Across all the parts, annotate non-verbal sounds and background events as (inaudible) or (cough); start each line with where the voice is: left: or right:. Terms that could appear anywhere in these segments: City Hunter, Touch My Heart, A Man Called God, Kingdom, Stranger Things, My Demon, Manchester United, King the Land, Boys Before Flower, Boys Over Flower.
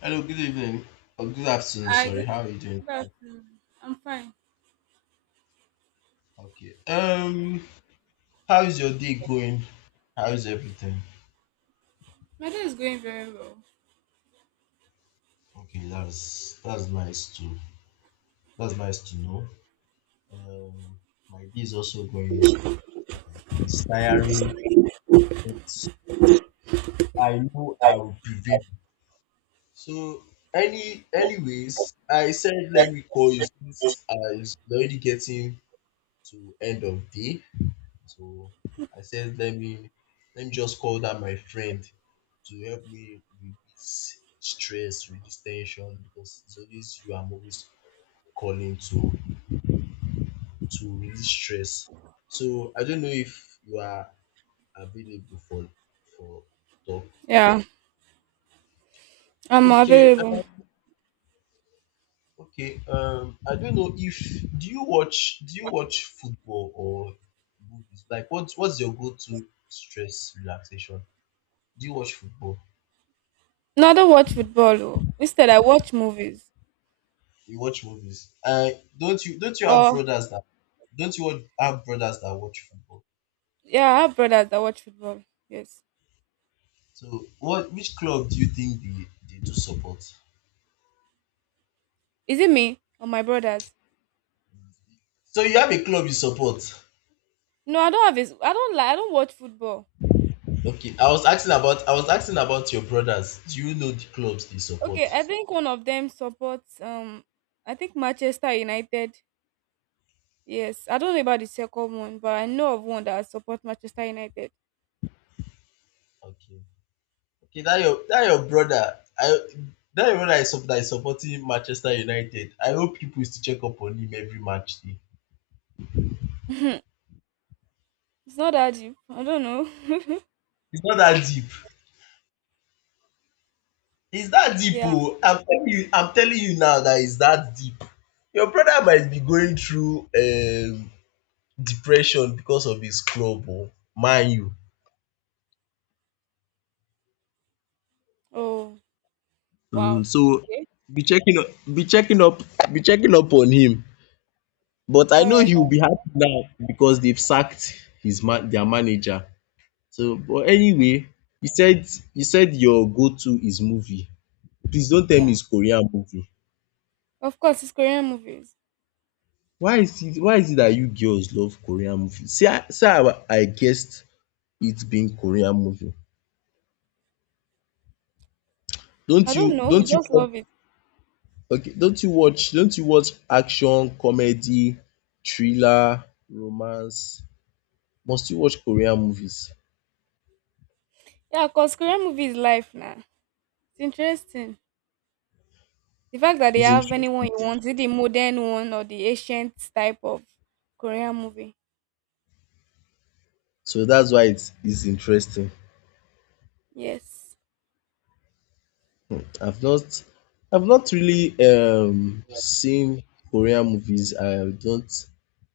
left: Hello, good evening. Or good afternoon,
right: I
left: sorry.
right: did.
left: How are you doing?
right: Good afternoon. I'm fine.
left: Okay. How is your day going? How is everything?
right: My day is going very well.
left: Okay, that's nice to that's nice to know. Um, my day is also going. It's tiring, but I know I will prevail. So anyways, I said let me call you since I is already getting to end of day. So I said, let me just call that my friend to help me release stress, release tension because it's always you I'm always calling to release stress. So I don't know if you are available for talk.
right: Yeah, I'm
left: Okay,
right: available.
left: okay. I don't know if do you watch football or movies? Like, what's your go-to stress relaxation? Do you watch football?
right: No, I don't watch football. Oh. Instead, I watch movies.
left: You watch movies. I don't you have
right: Or
left: brothers that don't you want- have brothers that watch football?
right: Yeah, I have brothers that watch football. Yes,
left: So what which club do you think they do support?
right: is it me or my brothers?
left: So you have a club you support.
right: No, I don't have. His, I don't like. I don't watch football.
left: Okay. I was asking about your brothers. Do you know the clubs they
right: Okay,
left: support?
right: I think one of them supports. I think Manchester United. Yes, I don't know about the second one, but I know of one that supports Manchester United.
left: Okay. Okay, that your brother. I that is supporting Manchester United. I hope people is to check up on him every match day.
right: (laughs) It's not that deep. I don't know. (laughs)
left: It's not that deep. It's that deep
right: Yeah.
left: oh. I'm telling you now that it's that deep. Your brother might be going through depression because of his club oh. Man U.
right: Oh. Wow.
left: So
right: Okay.
left: be checking up be checking up be checking up on him. But I
right: All
left: know
right: right.
left: he'll be happy now because they've sacked his man their manager. So but anyway, you said you said your go to is movie. Please don't tell me
right: Yeah.
left: it's Korean movie.
right: Of course, it's Korean movies.
left: Why is it that you girls love Korean movie? See how I guessed it being Korean movie. Don't
right: I don't
left: you
right: know. We
left: don't you
right: just
left: watch
right: love it.
left: okay don't you watch action, comedy, thriller, romance? Must you watch Korean movies?
right: Yeah, cause Korean movie is life now. It's interesting. The fact that they
left: It's
right: have anyone
left: interesting.
right: you want, is it the modern one or the ancient type of Korean movie?
left: So that's why it is interesting.
right: Yes.
left: I've not I've not really seen Korean movies. I don't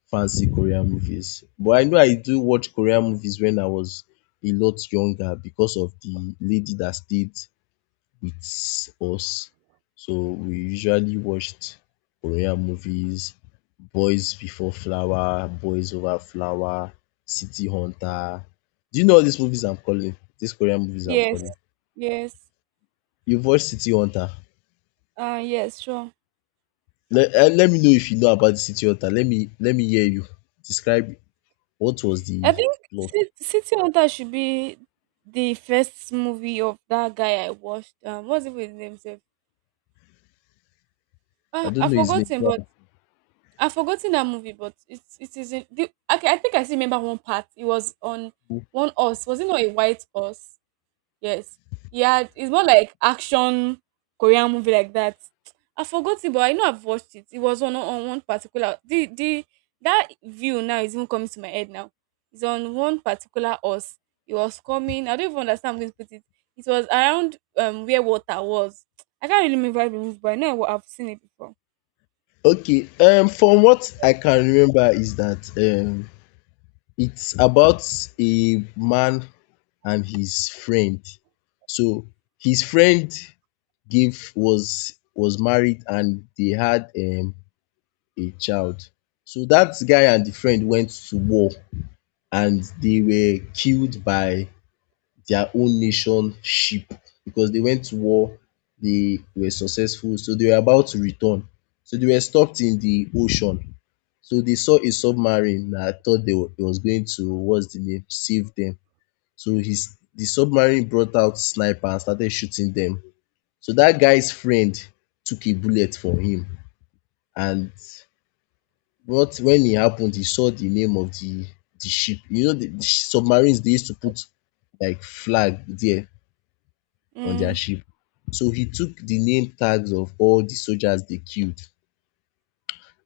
left: fancy Korean movies. But I know I do watch Korean movies when I was a lot younger because of the lady that stayed with us. So we usually watched Korean movies, Boys Before Flower, Boys Over Flower, City Hunter. Do you know all these movies I'm calling? These Korean movies I'm
right: Yes.
left: calling?
right: Yes.
left: You've watched City Hunter?
right: Yes, sure.
left: Let me know if you know about the city hunter. Let me hear you describe what was
right: I
left: the
right: think
left: plot.
right: City Hunter should be the first movie of that guy I watched. What's it with his name? Sef?
left: I don't
right: I
left: know his
right: forgot
left: name.
right: him,
left: Yeah.
right: but I've forgotten that movie, but it is in the okay. I think I still remember one part. It was on one horse. Was it not a white horse? Yes. Yeah, it's more like action Korean movie like that. I forgot it, but I know I've watched it. It was on one particular the that view now is even coming to my head now. It's on one particular horse. It was coming. I don't even understand how I'm going to put it. It was around where water was. I can't really remember the movie, but I know I've seen it before.
left: Okay. From what I can remember is that it's about a man and his friend. So his friend gave was married and they had a child. So that guy and the friend went to war and they were killed by their own nation ship because they went to war. They were successful, so they were about to return. So they were stopped in the ocean. So they saw a submarine that thought they were, it was going to what's the name save them. So his the submarine brought out sniper and started shooting them. So that guy's friend took a bullet for him and what when it happened, he saw the name of the ship. You know the submarines they used to put like flag there on their
right: Mm,
left: ship. So he took the name tags of all the soldiers they killed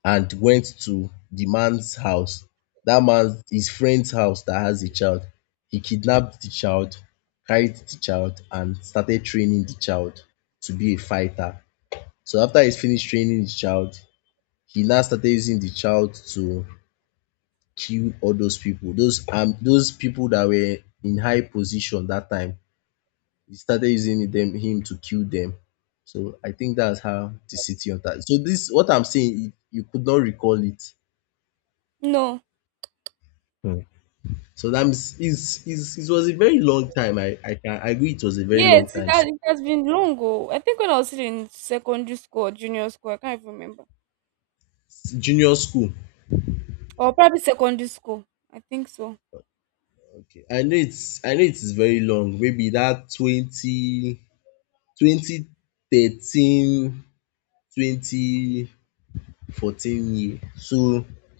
left: and went to the man's house. That man's his friend's house that has a child. He kidnapped the child, carried the child, and started training the child to be a fighter. So after he's finished training the child, he now started using the child to kill all those people, those people that were in high position that time. He started using them him to kill them. So I think that's how the city hunter. So this what I'm saying, you could not recall it.
right: no.
left: So that means it was a very long time. I can agree it was a very
right: Yes,
left: long
right: it
left: time.
right: has,
left: So
right: it has been long ago. I think when I was still in secondary school or junior school, I can't even remember.
left: it's junior school.
right: Or probably secondary school. I think so.
left: Okay. I know it is very long. Maybe that twenty twenty thirteen 2014 year. So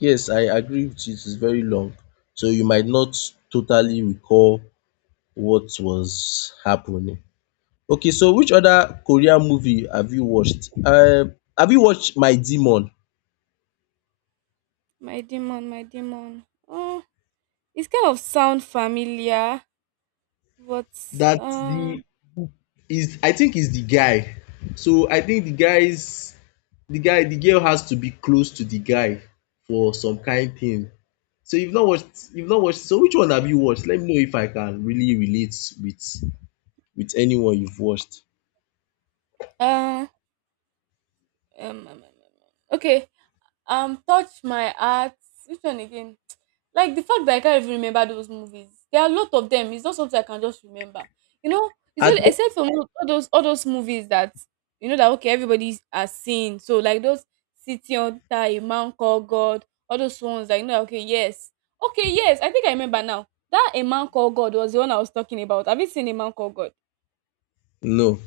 left: yes, I agree with you, it is very long. So you might not totally recall what was happening. Okay, so which other Korean movie have you watched? Have you watched My Demon?
right: My demon, my demon. Oh, it's kind of sound familiar, but
left: That
right: uh,
left: the is I think is the guy. So I think the girl has to be close to the guy for some kind thing. So you've not watched so which one have you watched? Let me know if I can really relate with with anyone you've watched.
right: uh, um, um, um, um, um. okay. Touch My Heart. Which one again? (tsk) Like the fact that I can't even remember those movies. There are a lot of them. It's not something I can just remember. You know, it's
left: I
right: only
left: don't
right: except for all those movies that you know that okay everybody has seen. So like those City Hunter, A Man Called God, all those ones that you know. Okay, yes, okay, yes. I think I remember now. That A Man Called God was the one I was talking about. Have you seen A Man Called God?
left: no.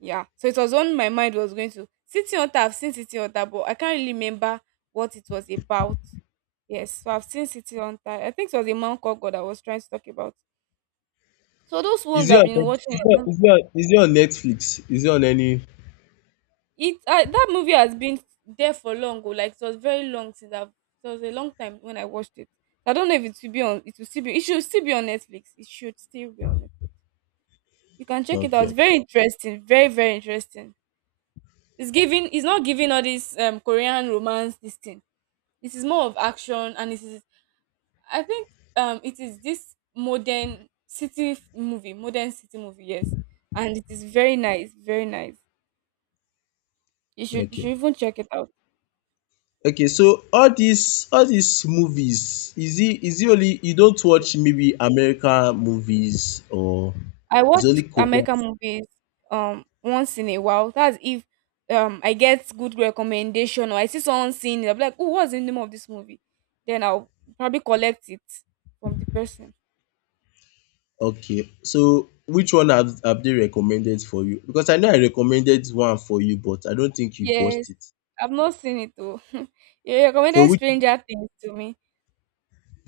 right: Yeah. So it was on my mind was going to City Hunter. I've seen City Hunter, but I can't really remember what it was about. Yes. So I've seen City Hunter. I think it was a man called God I was trying to talk about. So those
left: Is
right: ones
left: it
right: I've
left: on
right: been watching. Mhm.
left: Is it on Netflix? Is it on any
right: It That movie has been there for long. Oh, like it was very long since I've. It was a long time when I watched it. I don't know if it will be on. It will still be. It should still be on Netflix. It should still be on Netflix. You can check it out. It's
left: okay.
right: very interesting. Very very interesting. It's giving. It's not giving all this Korean romance this thing. It is more of action, and i think it is this modern city movie, modern city movie, yes. And it is very nice, very nice. you should you
left: Okay.
right: should even check it out.
left: Okay, so all these movies, is it only you don't watch maybe American movies or
right: I
left: it's
right: watch
left: only Korean?
right: American movies once in a while. That's if I get good recommendation, or I see someone seeing it, I'll be like, oh, what's the name of this movie, then I'll probably collect it from the person.
left: Okay, so which one have they recommended for you? Because I know I recommended one for you, but I don't think you've watched
right: Yes,
left: it.
right: I've not seen it though. (laughs) You
left: So
right: recommended
left: which
right: Stranger Things to me.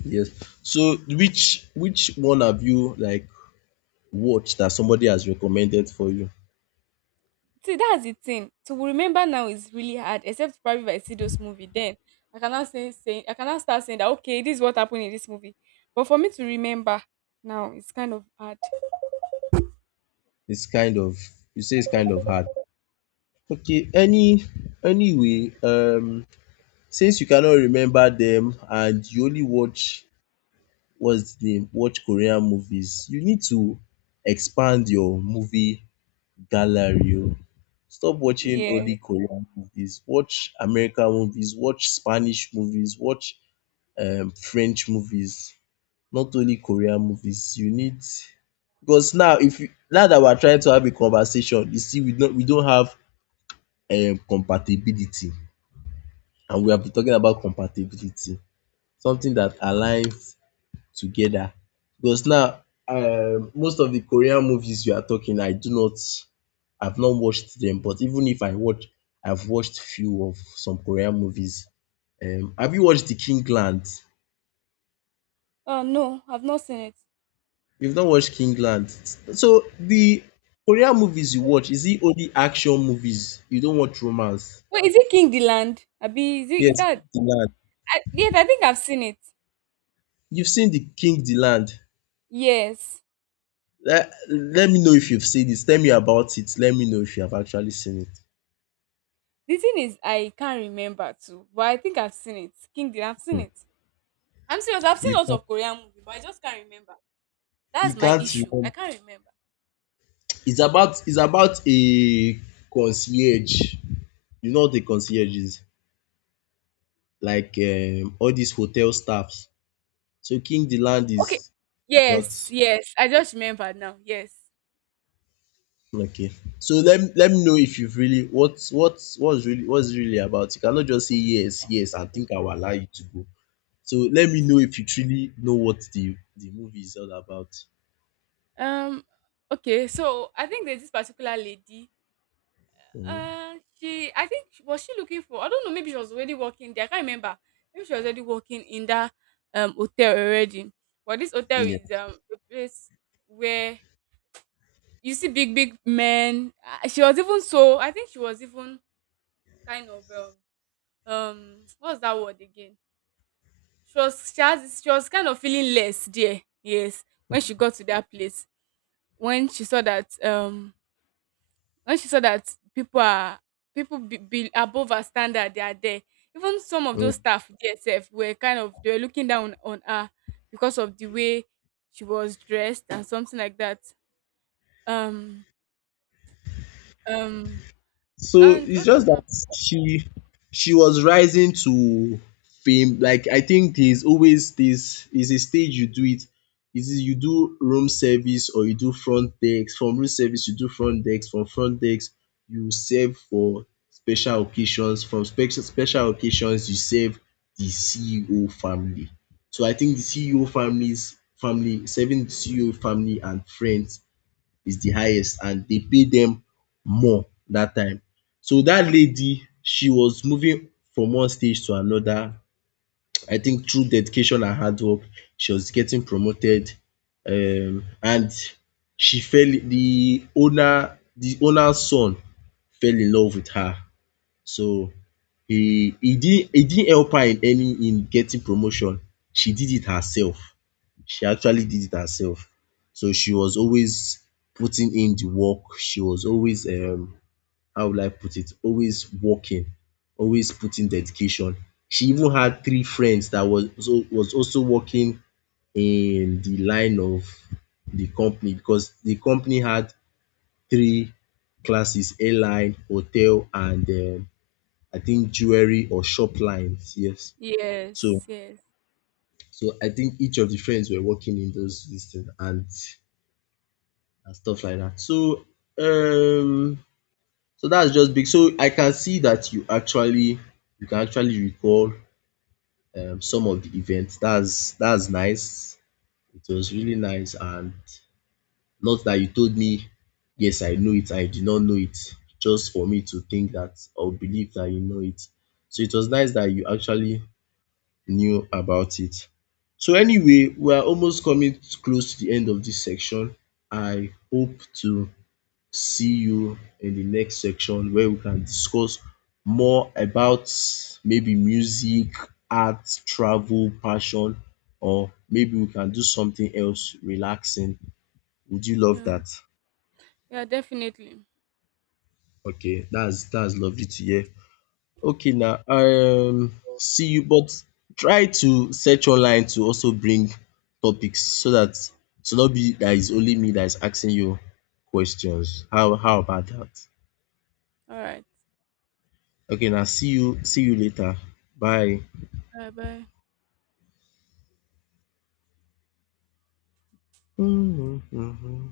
left: yes. So which one have you like watched that somebody has recommended for you?
right: See, that's the thing. To remember now is really hard, except probably if I see those movie. Then I cannot saying I cannot start saying that, okay, this is what happened in this movie. But for me to remember now, it's kind of hard.
left: It's kind of you say it's kind of hard. Okay, anyway, since you cannot remember them and you only watch what's the name watch Korean movies, you need to expand your movie gallery. Oh. Stop watching
right: Yes.
left: only Korean movies. Watch American movies. Watch Spanish movies. Watch French movies. Not only Korean movies. You need because now if you, now that we're trying to have a conversation, you see we don't have compatibility, and we have been talking about compatibility. Something that aligns together. Because now most of the Korean movies you are talking I do not I've not watched them but even if I watch I've watched few of some Korean movies. Have you watched the Kingland?
right: Oh no, I've not seen it.
left: You've not watched Kingland. So the Korean movies you watch is it only action movies? You don't watch romance?
right: Wait, is it King the Land? Abi, is
left: Yes,
right: that?
left: King the Land.
right: Yes, I think I've seen it.
left: You've seen the King the Land.
right: Yes.
left: Let me know if you've seen this. Tell me about it. Let me know if you have actually seen it.
right: The thing is, I can't remember too, but I think I've seen it. Kingdom, I've seen
left: Hmm.
right: it. I'm serious. I've seen
left: You
right: lots
left: can't,
right: of Korean movie, but I just can't remember.
left: you
right: That's my
left: can't
right: issue. I
left: remember.
right: can't remember.
left: It's about a concierge. You know what a concierge is? Like all these hotel staffs. So King the Land
right: Okay.
left: is about
right: Yes. Yes. I just remember now. Yes.
left: okay. So let me know if you've really what what's really about. You cannot just say yes, yes and think I will allow you to go. So let me know if you truly know what the movie is all about.
right: Um. Okay. So I think there's this particular lady.
left: Mhm.
right: She. I think was she looking for? I don't know. Maybe she was already working there. I can't remember. Maybe she was already working in that hotel already. But this hotel
left: Yeah.
right: is a place where you see big big men. Ah, she was even, so I think she was even kind of what's that word again? She was kind of feeling less there, yes, when she got to that place, when she saw that um when she saw that people are people be above her standard they are there, even some of
left: Mm.
right: those staff dsf were kind of they were looking down on her because of the way she was dressed and something like that. um um
left: So
right: and
left: it's
right: what
left: just that
right: else?
left: she she was rising to fame. Like I think there's always this is a stage you do it. Is it you do room service or you do front desk? From room service you do front desk. From front desk you serve for special occasions. From special occasions you serve the CEO family. So I think the CEO families family serving the CEO family and friends is the highest and dey pay dem more dat time. So dat lady she was moving from one stage to another I think through dedication and hard work she was getting promoted and she fell the owner's son fell in love with her so he didn't help her in any in getting promotion she did it herself. She actually did it herself. So she was always putting in the work. She was always how would I put it? Always working, always putting dedication. She even had three friends that was also working in the line of the company because the company had three classes: airline, hotel, and I think jewelry or shop lines. Yes. So
right: Yes, yes.
left: so I think each of the friends were working in those systems and and stuff like that. So um so that's just big. So I can see that you can actually recall some of the events. That's nice. It was really nice and not that you told me yes I know it, I did not know it. Just for me to think that or believe that you know it. So it was nice that you actually knew about it. So anyway, we are almost coming close to the end of this section. I hope to see you in the next section where we can discuss more about maybe music, art, travel, passion or maybe we can do something else relaxing. Would you love
right: Yeah,
left: that?
right: yeah, definitely.
left: Okay, that's lovely to hear. Okay now see you but try to search online to also bring topics so that to not be dat is only me that is asking you questions. How about that?
right: All right.
left: Okay, now see you later. Bye.
right: Bye bye.
left: Mm-hmm.